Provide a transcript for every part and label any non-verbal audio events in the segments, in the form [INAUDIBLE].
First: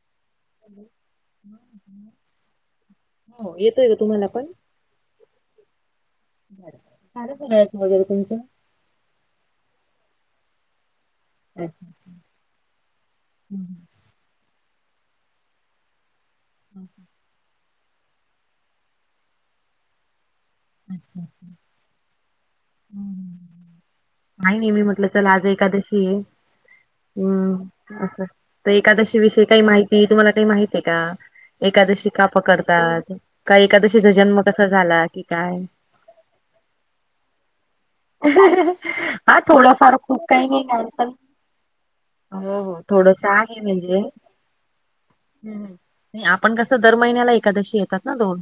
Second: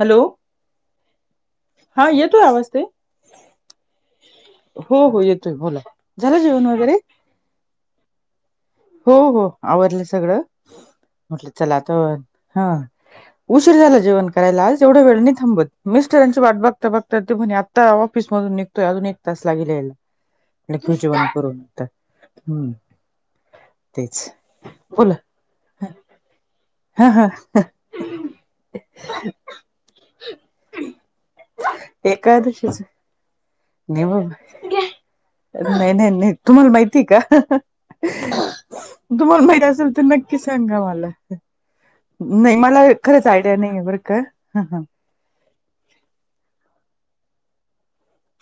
Hello हा येतोय आवाज ते हो येतोय का तुम्हाला पण? हो हो येतोय बोला झालं जेवण वगैरे. [UNINTELLIGIBLE] वगैरे तुमचं हो हो आवरलं सगळं. म्हटलं अच्छा चला अच्छा तर हा हं, उशीर हं. झाला जेवण करायला आज एवढं वेळ नाही थांबत. मिस्टरांची वाट बघता बघता ते म्हणे आता ऑफिस मधून निघतोय अजून एक तास लागेले यायला. लेकरू अच्छा जेवन अच्छा करू आता हम्म. तेच काय नाहीे मी म्हटलं बोला चला आज एकादशी आहे. हा हा हम्म असं तर एकादशी विषयी काही माहिती तुम्हाला काही माहिती आहे का? एकादशी का एकादशीच पकडतात? का नाही एकादशीचा बाबा जन्म कसा झाला की? काय नाही नाही नाही तुम्हाला माहितीय का? हा तुम्हाला माहित असेल थोडाफार खूप नक्की काही नाही सांगा का मला. पण नाही हो हो मला थोडस खरंच आयडिया नाही आहे बरं म्हणजे का? आपण कसं दर महिन्याला एकादशी येतात ना दोन?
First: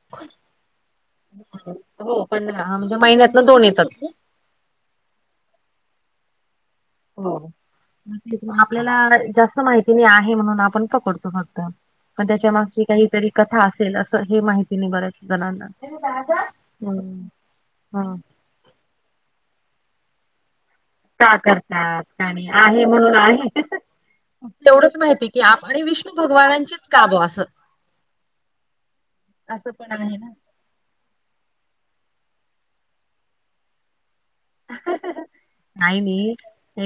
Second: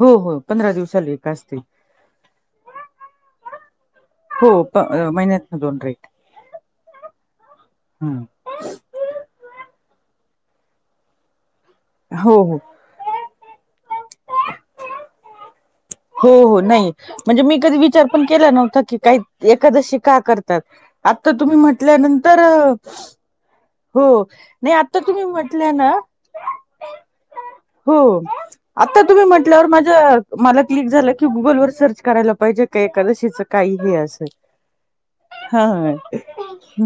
होय होय पंधरा दिवसाला एक असते हो पंधरा म्हणजे महिन्यातलं दोन येतात. हो पण महिन्यात ना दोन [UNINTELLIGIBLE] येते हो ते आपल्याला जास्त माहिती नाही आहे म्हणून, आपण पकडतो फक्त. मग हो त्याच्या हो मागची काहीतरी कथा असेल असं, हे माहिती नाही बरच जणांना. हो हो नाही, हम्म म्हणजे मी कधी हा विचार पण केला नव्हता की काही एकादशी का करतात? आता का तुम्ही करतात का म्हटल्यानंतर नाही आहे म्हणून आहे ते हो, नाही तेवढंच आता तुम्ही माहिती की आप म्हटल्या आणि ना विष्णू भगवानांचीच कावं असं हो, आता तुम्ही म्हटल्यावर असं पण माझ्या आहे ना. मला क्लिक झालं, की गुगल वर सर्च करायला पाहिजे का एकादशीचं काही हे असेल. [INAUDIBLE] हा. नाही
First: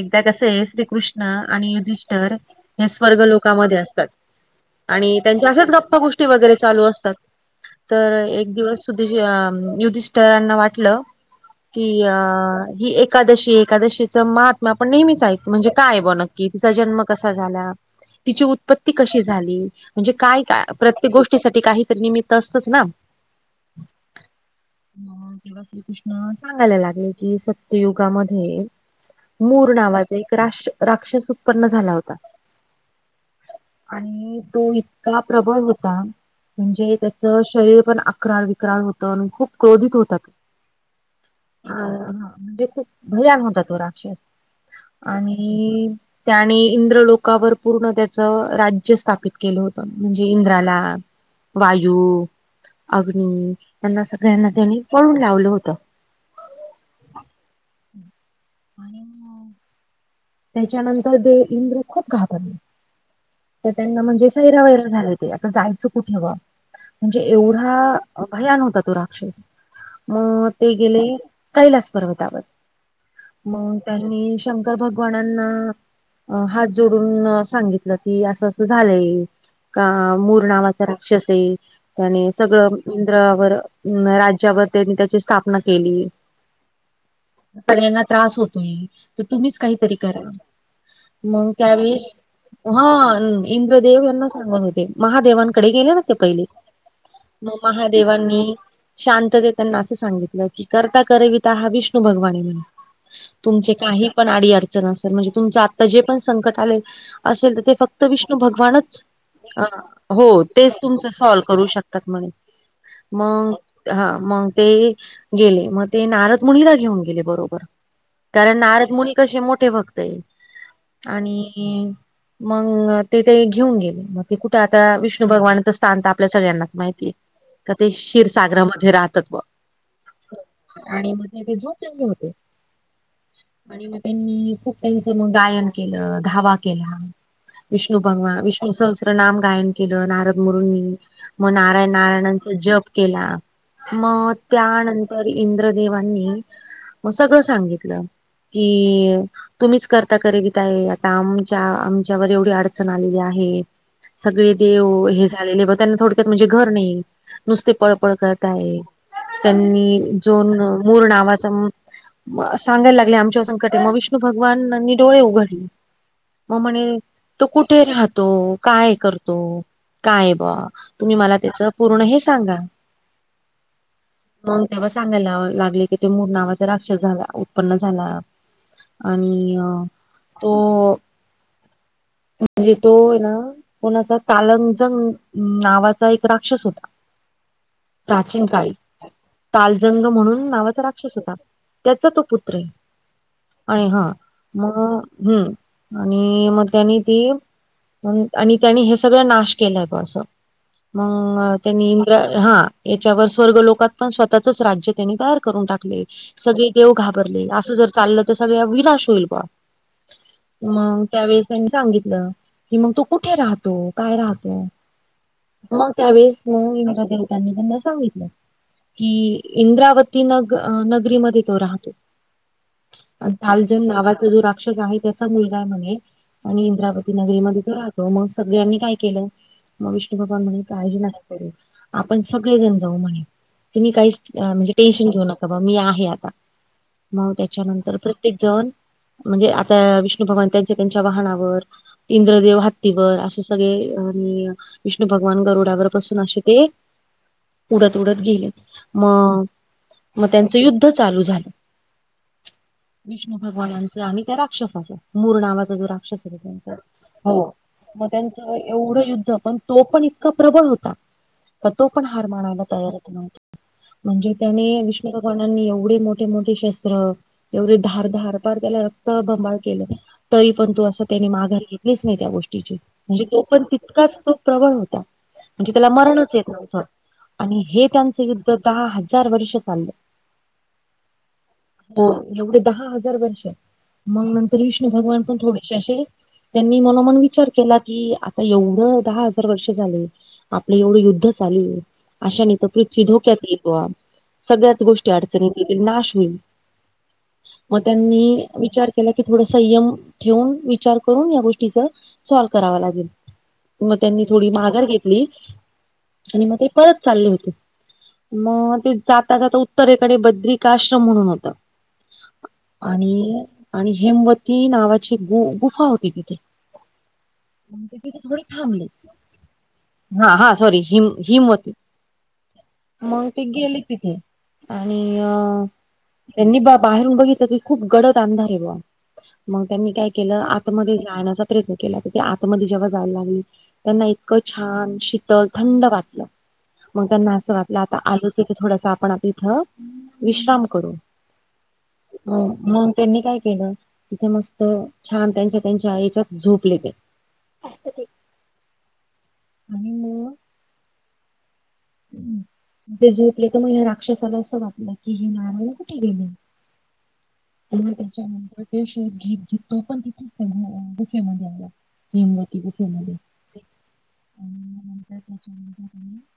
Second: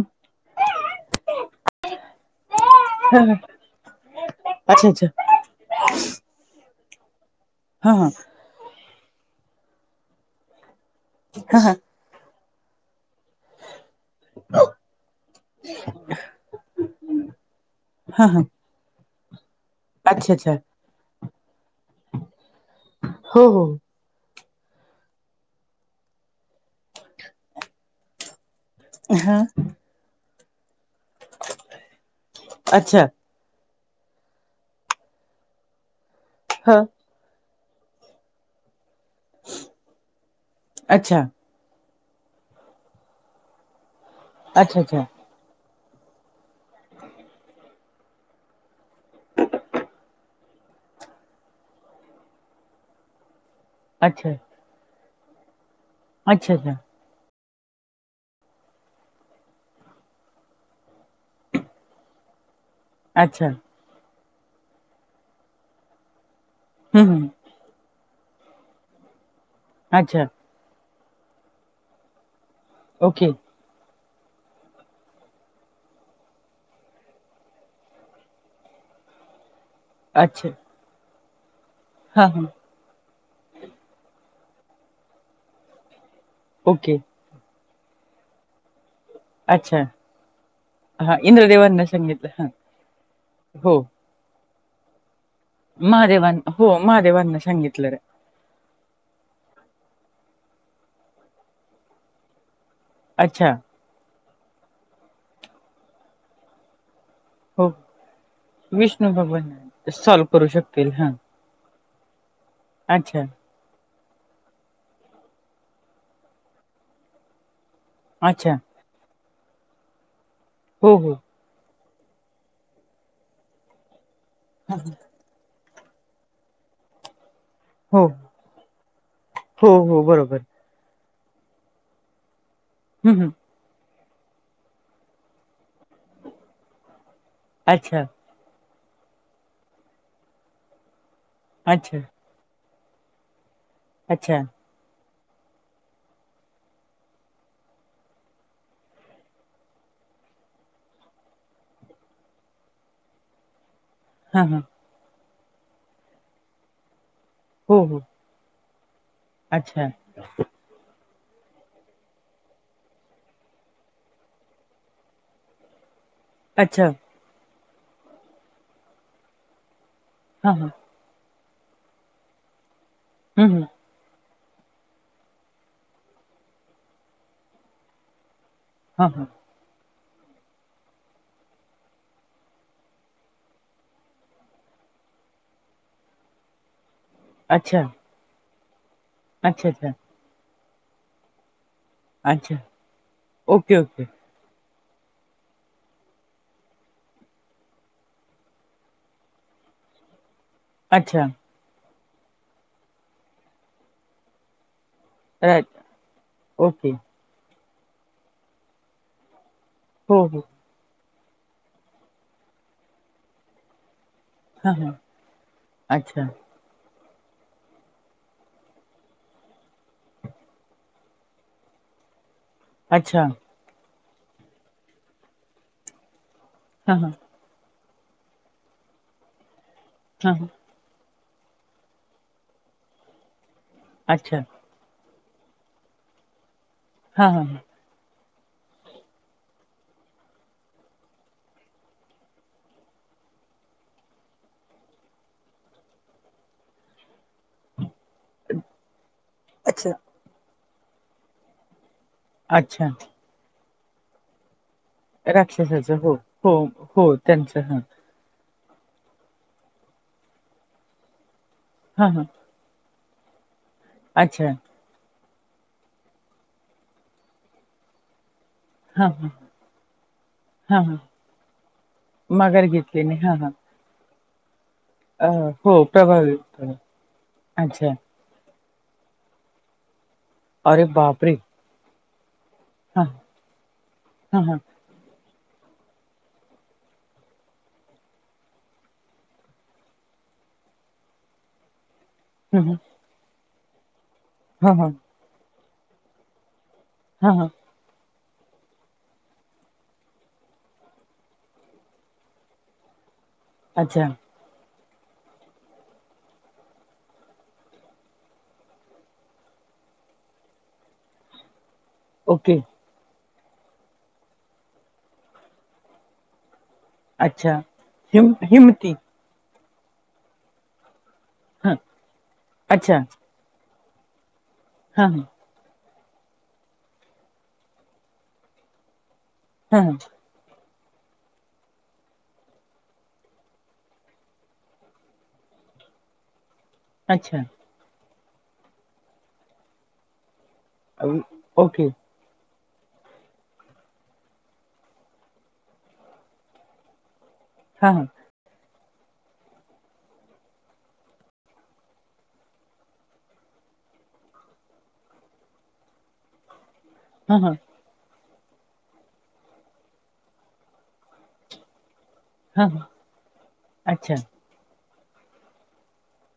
एकदा कसं आहे, श्रीकृष्ण आणि युधिष्ठर हे हा स्वर्ग लोकांमध्ये असतात अच्छा अच्छा आणि त्यांच्या असेच गप्पा गोष्टी वगैरे चालू असतात. हा हा तर एक दिवस सुधेश युधिषठरांना वाटलं हा हा. की अ ही एकादशी, एकादशी च महात्मा आपण नेहमीच ऐक म्हणजे काय बुवा नक्की? तिचा जन्म कसा झाला? हा हा तिची उत्पत ती कशी झाली? म्हणजे अच्छा काय अच्छा का प्रत्येक गोष्टीसाठी काही तर निमित्त असतंच ना. हो हो मग तेव्हा श्रीकृष्ण सांगायला लागले, कि सत्ययुगामध्ये हा मुर नावाचा एक रा राक्षस उत्पन्न झाला होता. अच्छा! आणि तो इतका प्रबळ होता, ह म्हणजे त्या च शरीर पण अकराळ विक्राळ होत. आणि खूप क्रोधित होता. अच्छा हा म्हणजे खूप भयान होता तो राक्षस. अच्छा! अच्छा! आणि त्याने इंद्रलोकावर पूर्ण त्याचं राज्य स्थापित केलं होत. म्हणजे इंद्राला, वायू अग्नी यांना अच्छा सगळ्यांना त्यानी पळून लावलं होतं. अच्छा! अच्छा! आणि मग त्याच्यानंतर ते इंद्र खूप घाबरले. अच्छा! त त्यांना म्हणजे सैरा वैरा झाले ते. आता जायचं कुठे बा? हं, म्हणजे हं. एवढा भयान होता तो राक्षस. अच्छा. मग ते गेले कैलास पर्वतावर. ओके. मंग त्यांनी शंकर भग वानांना अ हात जोडून सांगितलं, की असं अस झालंय. का मूर अच्छा. नावाचा राक्षस आहे, त्याने हां, हां. सगळं इंद्रावर, राज्यावर त्यांनी त्याची स्थापना केली. ओके. सगळ्यांना त्रास होतोय, तर तुम्हीच अच्छा. काहीतरी करा. हां, मग इंद्रदेवांना त्यांनी, सांगितलं. हां. ह हो. इंद्रदेव यांना सांगत होते. महादेवांन कडे गेले होते महादेवां पहिले, हो, महादेवांना मग सांगितलं. महादेवांनी शांततेच त्यांना असं सांगितलं, की करता करविता हा विष्णू भगवान आहे. अच्छा. तुमचे काही पण आडी अडचण असेल, म्हणजे तुमच आता जे पण संकट आले असेल तर हो. ते फक्त विष्णू भगवानच, विष्णू भगवान अ सॉल्व्ह हो करू तेच शकतील. तुमच हां. सॉल्व करू शकत तक मनी म. अच्छा. हा मग ते गेले म ते नारद मुनीला घेऊन गेले बरोबर. कारण अच्छा. नारद मुनी कशे मोठे भक्त ये हो, हो. आणि. मंग ते ते घेऊन गेले मग ते कुठ आता विष्णू भगवानचं स्थान तर आपल्या सगळ्यांनाच माहिती ये. का ते हो. क्षीरसागरामध्ये राहतात म. हो, हो. बरोबर. आणि मग ते ते झोपलेले होते. हं हं. आणि मग त्यांनी खूप काहीच मग गायन केलं धावा केला विष्णू अच्छा. भगवा विष्. सहस्त्रनाम गायन केलं नारद मुरूंनी म नारायण अच्छा. नारायणचा जप केला. म अच्छा. त्यानंतर इंद्रदेवांनी म सगळं सांगितलं. की अ. तुम्हीच करता करविता आहे आता आमच्या आमच्यावर एवढी अडचण आलेली आहे. हां, सगळे हां. देव हे झालेले बा त्यांना थोडक्यात म्हणजे घर नाही. नुसती हो, हो. पळपळ करताये अच्छा. त्यांनी जोन मूर नावाचा. सांगायला लागले आमच्याव संकट ये मग विष्णू भगवानांनी डोळे उघडले. म म्हणे अच्छा. तो कुठे राहतो काय करतो काय हां, बुवा. हां. तुम्ही मला त्याच पूर्ण हे सांगा. हम् हं. मग तेव्हा सांगायला लागले की ते मूर नावाचा राक्षस झाला उत्पन्न झाला. हां, हां. आणि अ तो. म्हणजे तो ये ना कोणाचा तालंजंग नावाचा एक राक्षस होता. अच्छा. प्राचीन काळी अच्छा, अच्छा. तालजंग म्हणून नावाचा राक्षस होता त्याचा तो पुत्र अच्छा. आहे. ओके, आणि हा ओके. मग हं आणि मग त्यांनी ती. आणि त्यांनी हे सगळं नाश केल बा असं. अच्छा. मग त्यांनी इंद्रा हा याच्यावर स्वर्ग लोकात पण स्वतःचच राज्य. त्यांनी तयार करून राईट. टाकले सगळे ओके. देव हो, घाबरले असं जर चाललं तर सगळ विनाश होईल बा. हो हो. मंग त्यावेळेस त्यांनी सांगितलं की मग कुठे राहतो काय राहतो. हां, हां. मग अच्छा. त्यावेळेस म इंद्रा देवतांनी त्यांना सांगितलं. कि इंद्रावती नग नगरीमध्ये तो राहतो. अच्छा. तालंजन्ग नावाचा जो राक्षस आहे त्याचा मुलगा म्हणे आणि हां, हां. इंद्रावती नगरीमध्ये तो राहतो. त मग सगळ्यांनी काय केलं मग विष्णु हां, भगवान हां. म्हणे. काळजी लागते रे आपण सगळेजण जाऊ म्हणे तुम्ही काही अच्छा. म्हणजे. टेशन घेऊ नका बा मी आहे आता. हां, मग हां, हां. त्याच्यानंतर प्रत्येक जण म्हणजे आता विष्णू भगवान त्यांच्या त्यांच्या वाहनावर. इंद्रदेव हत्तीवर असे सगळे. विष्णू भगवान गरुडावर बसून असे ते. उडत उडत गेले मग अच्छा. मग त्यांचं युद्ध चालू झालं. अच्छा. विष्णू भगवानाच आणि त्या राक्षसाच. मूर् नावाचा जो राक्षसाचं हो, राक्षस हो, हो. त्यांचं हां. त्यांच एवढं युद्ध पण तो पण इतका प्रबळ होता तर तो पण हां, हां. हार मानायला तयार हो. म्हणजे अच्छा. त्याने विष्णू भगवानाांनी एवढे मोठे मोठे शेत. एवढे धार धारपार त्याला रक्त हां, हां. भबाळ केलं. तरी पण तो हां, हां. असं त्यानी माघार घेतलीच नाही त्या माघार गोष्टीची, घेतली नाही. म्हणजे हां, तो हां. पण तितकाच तो प्रबळ होता. अ, म्हणजे हो त्याला मरणच प्रभावित येत झालं. नव्हतं, आणि हे अच्छा. त्यांच युद्ध दहा हजार वर्ष चाललं. अरे बापरे! हो एवढे दहा हां, हजार वर्ष, मग हां, हां. नंतर विष्णू भगवान पण थोडेसे असे त्यांनी मनोमण विचार केला की आता एवढं दहा हजार वर्ष झाले. आपलं एवढं युद्ध चालू हे. अशानी हं, तर हं. पृथ्वी धोक्यात येईल बॉ हां, सगळ्याच हां. गोष्टी अडचणीत येतील नाश होईल. हा हा! मग त्यांनी विचार केला की थोड संयम ठेवून विचार करून या गोष्टीच. सॉल्व करावा लागेल, म अच्छा. त्यांनी थोडी माघार घेतली. आणि म ते परत चालले होते. म ते जाता जाता उत्तरेकडे बद्रीकाआश्रम म्हणून होत. ओके! आणि, आणि हेमवती नावाची गु-गुफा होती तिथे. अच्छा मग ते तिथे थोडे थांबले हिम-हिमती? हा हा सॉरी हिम-हिमवती हां. अच्छा. मं ग ते गेले तिथे! आणि हां, हां. अ! त्यांनी बा-बाहेरून बघितलं की खूप गडद अंधार आहे बा, मग हां, त्यांनी हां. काय के ला आतमध्ये जाण्याचा प्रयत्न केला तर ते आतमध्ये जेव्हा जायला लागली त्यांना इतकं छान शीतल थंड वाटलं. मंग त्यांना अच्छा. असं वाटलं आता आलोच हे इथे थोडस आपण आता इथं विश्राम करू. अ, ओके! अ म्हणून त्यांनी काय केलं? तिथे मस्त छान त्यांच्या त्यांच्या याच्यात झोपले त्यां. हां, हां. आणि म! [INAUDIBLE] तेे झोपले त म ह्यां राक्षसाला असं वाटलं की ही मारायला कुठे गेली. हा हा! व त्याच्यानंतर ते शोध घेत घेत तो पण तिथे त्या गु-गुफेमध्ये आला. हिमवती हिमवती हां हां गुफेमध्ये अच्छा मध्ये [UNINTELLIGIBLE]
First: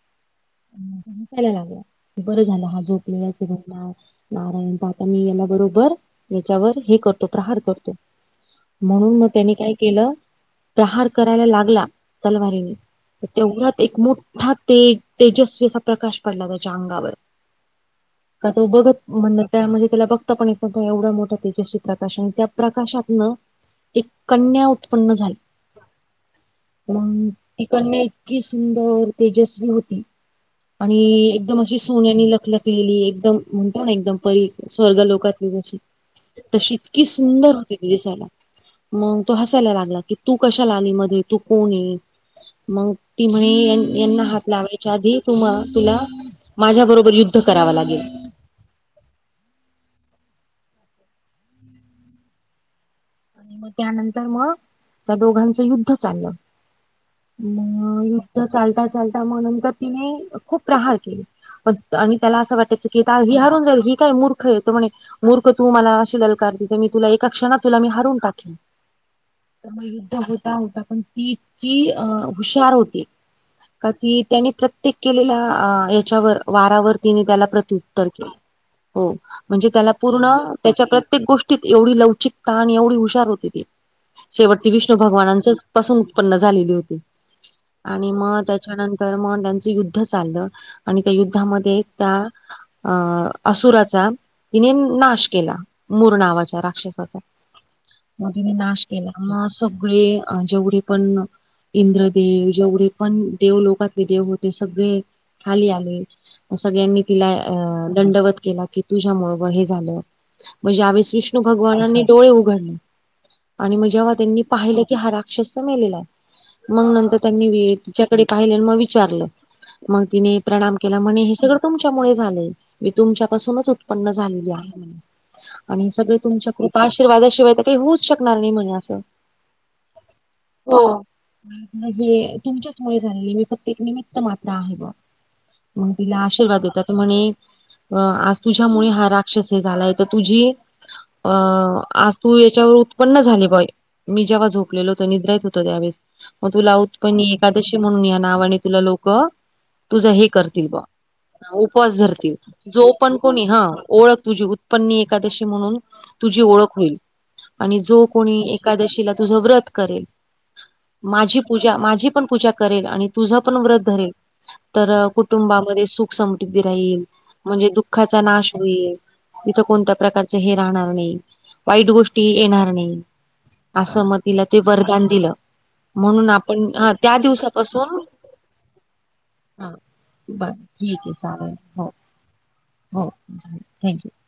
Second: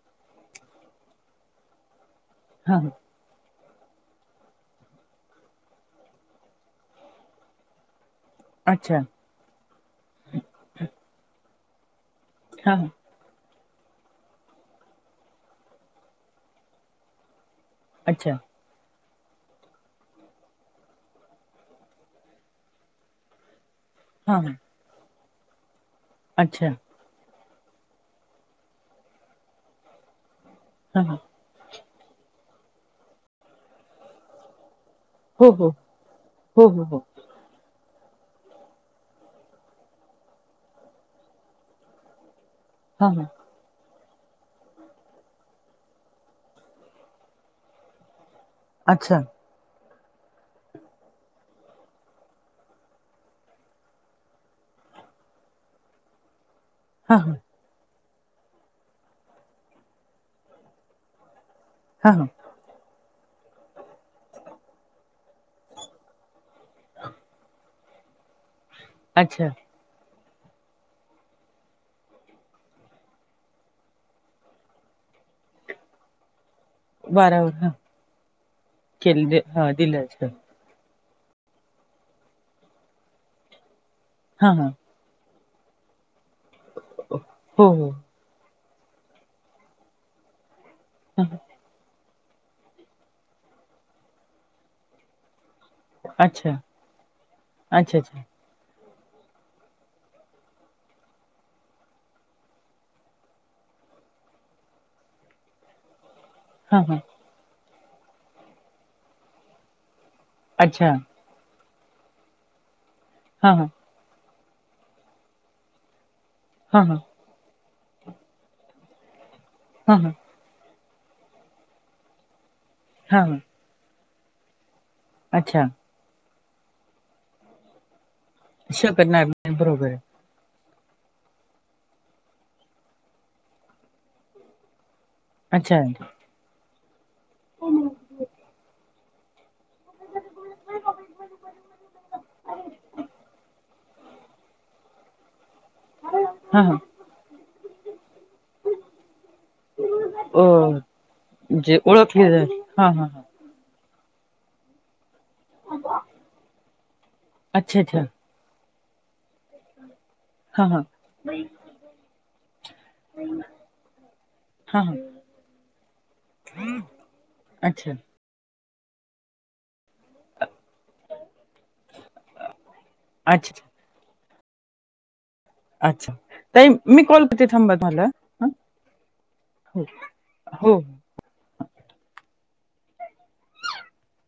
मंग तो उठायला लागला बरं झाला हां हा हां झोपलेला. [UNINTELLIGIBLE] नारायण त आता मी याला बरोबर याच्यावर हे करतो प्रहार करतो. अच्छा म्हणून मग त्यानी काय केलं प्रहार करायला लागला तलवारीनी. हां हां त तेवढ्या एक मोठा ते-तेजस्वी असा प्रकाश पडला त्याच्या अंगावर. अच्छा! आ तो बघत म्हण त्या म्हणजे त्याला बघता पण येत नव्हतं एवढं मोठा तेजस्वी प्रकाश आणि त्या प्रकाशातन एक हां हां कन्या उत्पन्न झाली. अच्छा! मंग ती कन्या इतकी सुंदर तेजस्वी होती! आणि हां हां एकदम अशी सोन्यानी लखलखलेली एकदम म्हणतो ना एकदम परी स्वर्ग लोक तली हो हो जशी हो तशी हो हो इतकी सुंदर होती ती दीसायला. मंग तो हसायला लागला की तू कशाला आली मध्ये तू कोण ये. मंग हां ती हां म्हणे यान-यांना हात लावाय च्या आधी तु मा तुला माझ्या बरोबर युद्ध करावा लागेल. अच्छा! आणि मग त्यानंतर मग त्या दोघांचं युद्ध चाललं? हां हां मग युद्ध चालता, चालता मग नंतर तिने खूप प्रहार केली? हां हां त्याला असं वाटायचं की ही हरून जाईल, ही मूर्ख येतो म्हणे मूर्ख तू मला अशी दलकार दि मी तुला एका क्षणात तुला मी हारून टाकली. अच्छा, मग युद्ध होता होता, पण तिची अ हुशार होती. का कि त्यानी प्रत्येक केलेल्या याच्यावर वारावर. त्या बारावर हां प्रत्युत्तर के हो केले म्हणजे हां त्याला दिलं पूर्ण असतं [UNINTELLIGIBLE] त्याच्या प्रत्येक गोष्टीत एवढी लवचिकता, आणि एवढी हुशार होती ती हां शेवटती हां वि भगवानाच पासून उत्पन्न झालेली. हो हो आणि त्या त्याच्यानंतर त्यांचं युद्ध चाललं आणि हां हां. त्या, त्या, अ असुराचा तिने नाश केला? मूर नावाच्या राक्षसाचा, अच्ा अ्ा? मध्ये नाश केला, मग सगळे जेवढे पण इंद्रदेव जेवढे पण देव लोकातले देव होते, सगळे खाली आले? हां हां सगळ्यांनी तिला दंडवत केला, की तुझ्या मु हे झालं अच्छा म्हणजे भगवाननी डोळे सी [UNINTELLIGIBLE] उघडले हां हां आणि पाहिलं की हा राक्षस मेलेला आहे, हां मग हां नंतर त्यांनी तिच्याकडे पाहिले मग विचारलं? हां मग हां तिने प्रणाम केला म्हणे, हे सगळं तुमच्यामुळे झालंय मी हां तुमच्या हां पासूनच उत्पन्न झालेली आहे? अच्छा, सगळ तुमच्या कृपा आशीर्वादाशिवाय काही होऊच शकणार नाही म्हणे असं. शकणार नाही बरोबर होजे तुमच्याच मु झालेली मी फत एक निमित्त मात्रा आहे ग आहे [UNINTELLIGIBLE] अच्छा मग तिला आशीर्वाद देतात म्हणे, अ आ तुझ्यामुळे हा रा तुझी तू याच्यावर उत्पन्न झाली? मी जेव्हा झोपलेल होत निद्र य होत, त्यावेळेस मग तू हां हां लात प एकादशी म्हणून या नावाने तुला लोक तुझं हे अ करतील ब म्हणजे उपवास ओळखले धरतील जाईल. जो हां हां पण, हां कोणी हा, ओळख तुझी उत्पन्न एकादशी म्हणून तुझी ओळख होईल? अच्छा आणि जो अच्छा कोणी एकादशीला तुझं व्रत करेल? हां हां माझी पूजा माझी पण पूजा करेल, आणि तुझा पण व्रत धरेल, हां तर हां कुटुंबामध्ये सुख समट राहील? म्हणजे अच्छा दुःख नाश होईल तथ कोणत्या प्रकारची हे राहणार नाही? वाईट गोष्टी येणार नाही. अच्छा असं म तिला ते वरदान दिलं? अच्छा म्हणून आपण ताई अ मी त्या कॉल करते थांबा दिवसापासून, तुम्हाला हा हो बर हो ठीक आहे चालेल हो [INAUDIBLE] हो थँक्यू [UNINTELLIGIBLE]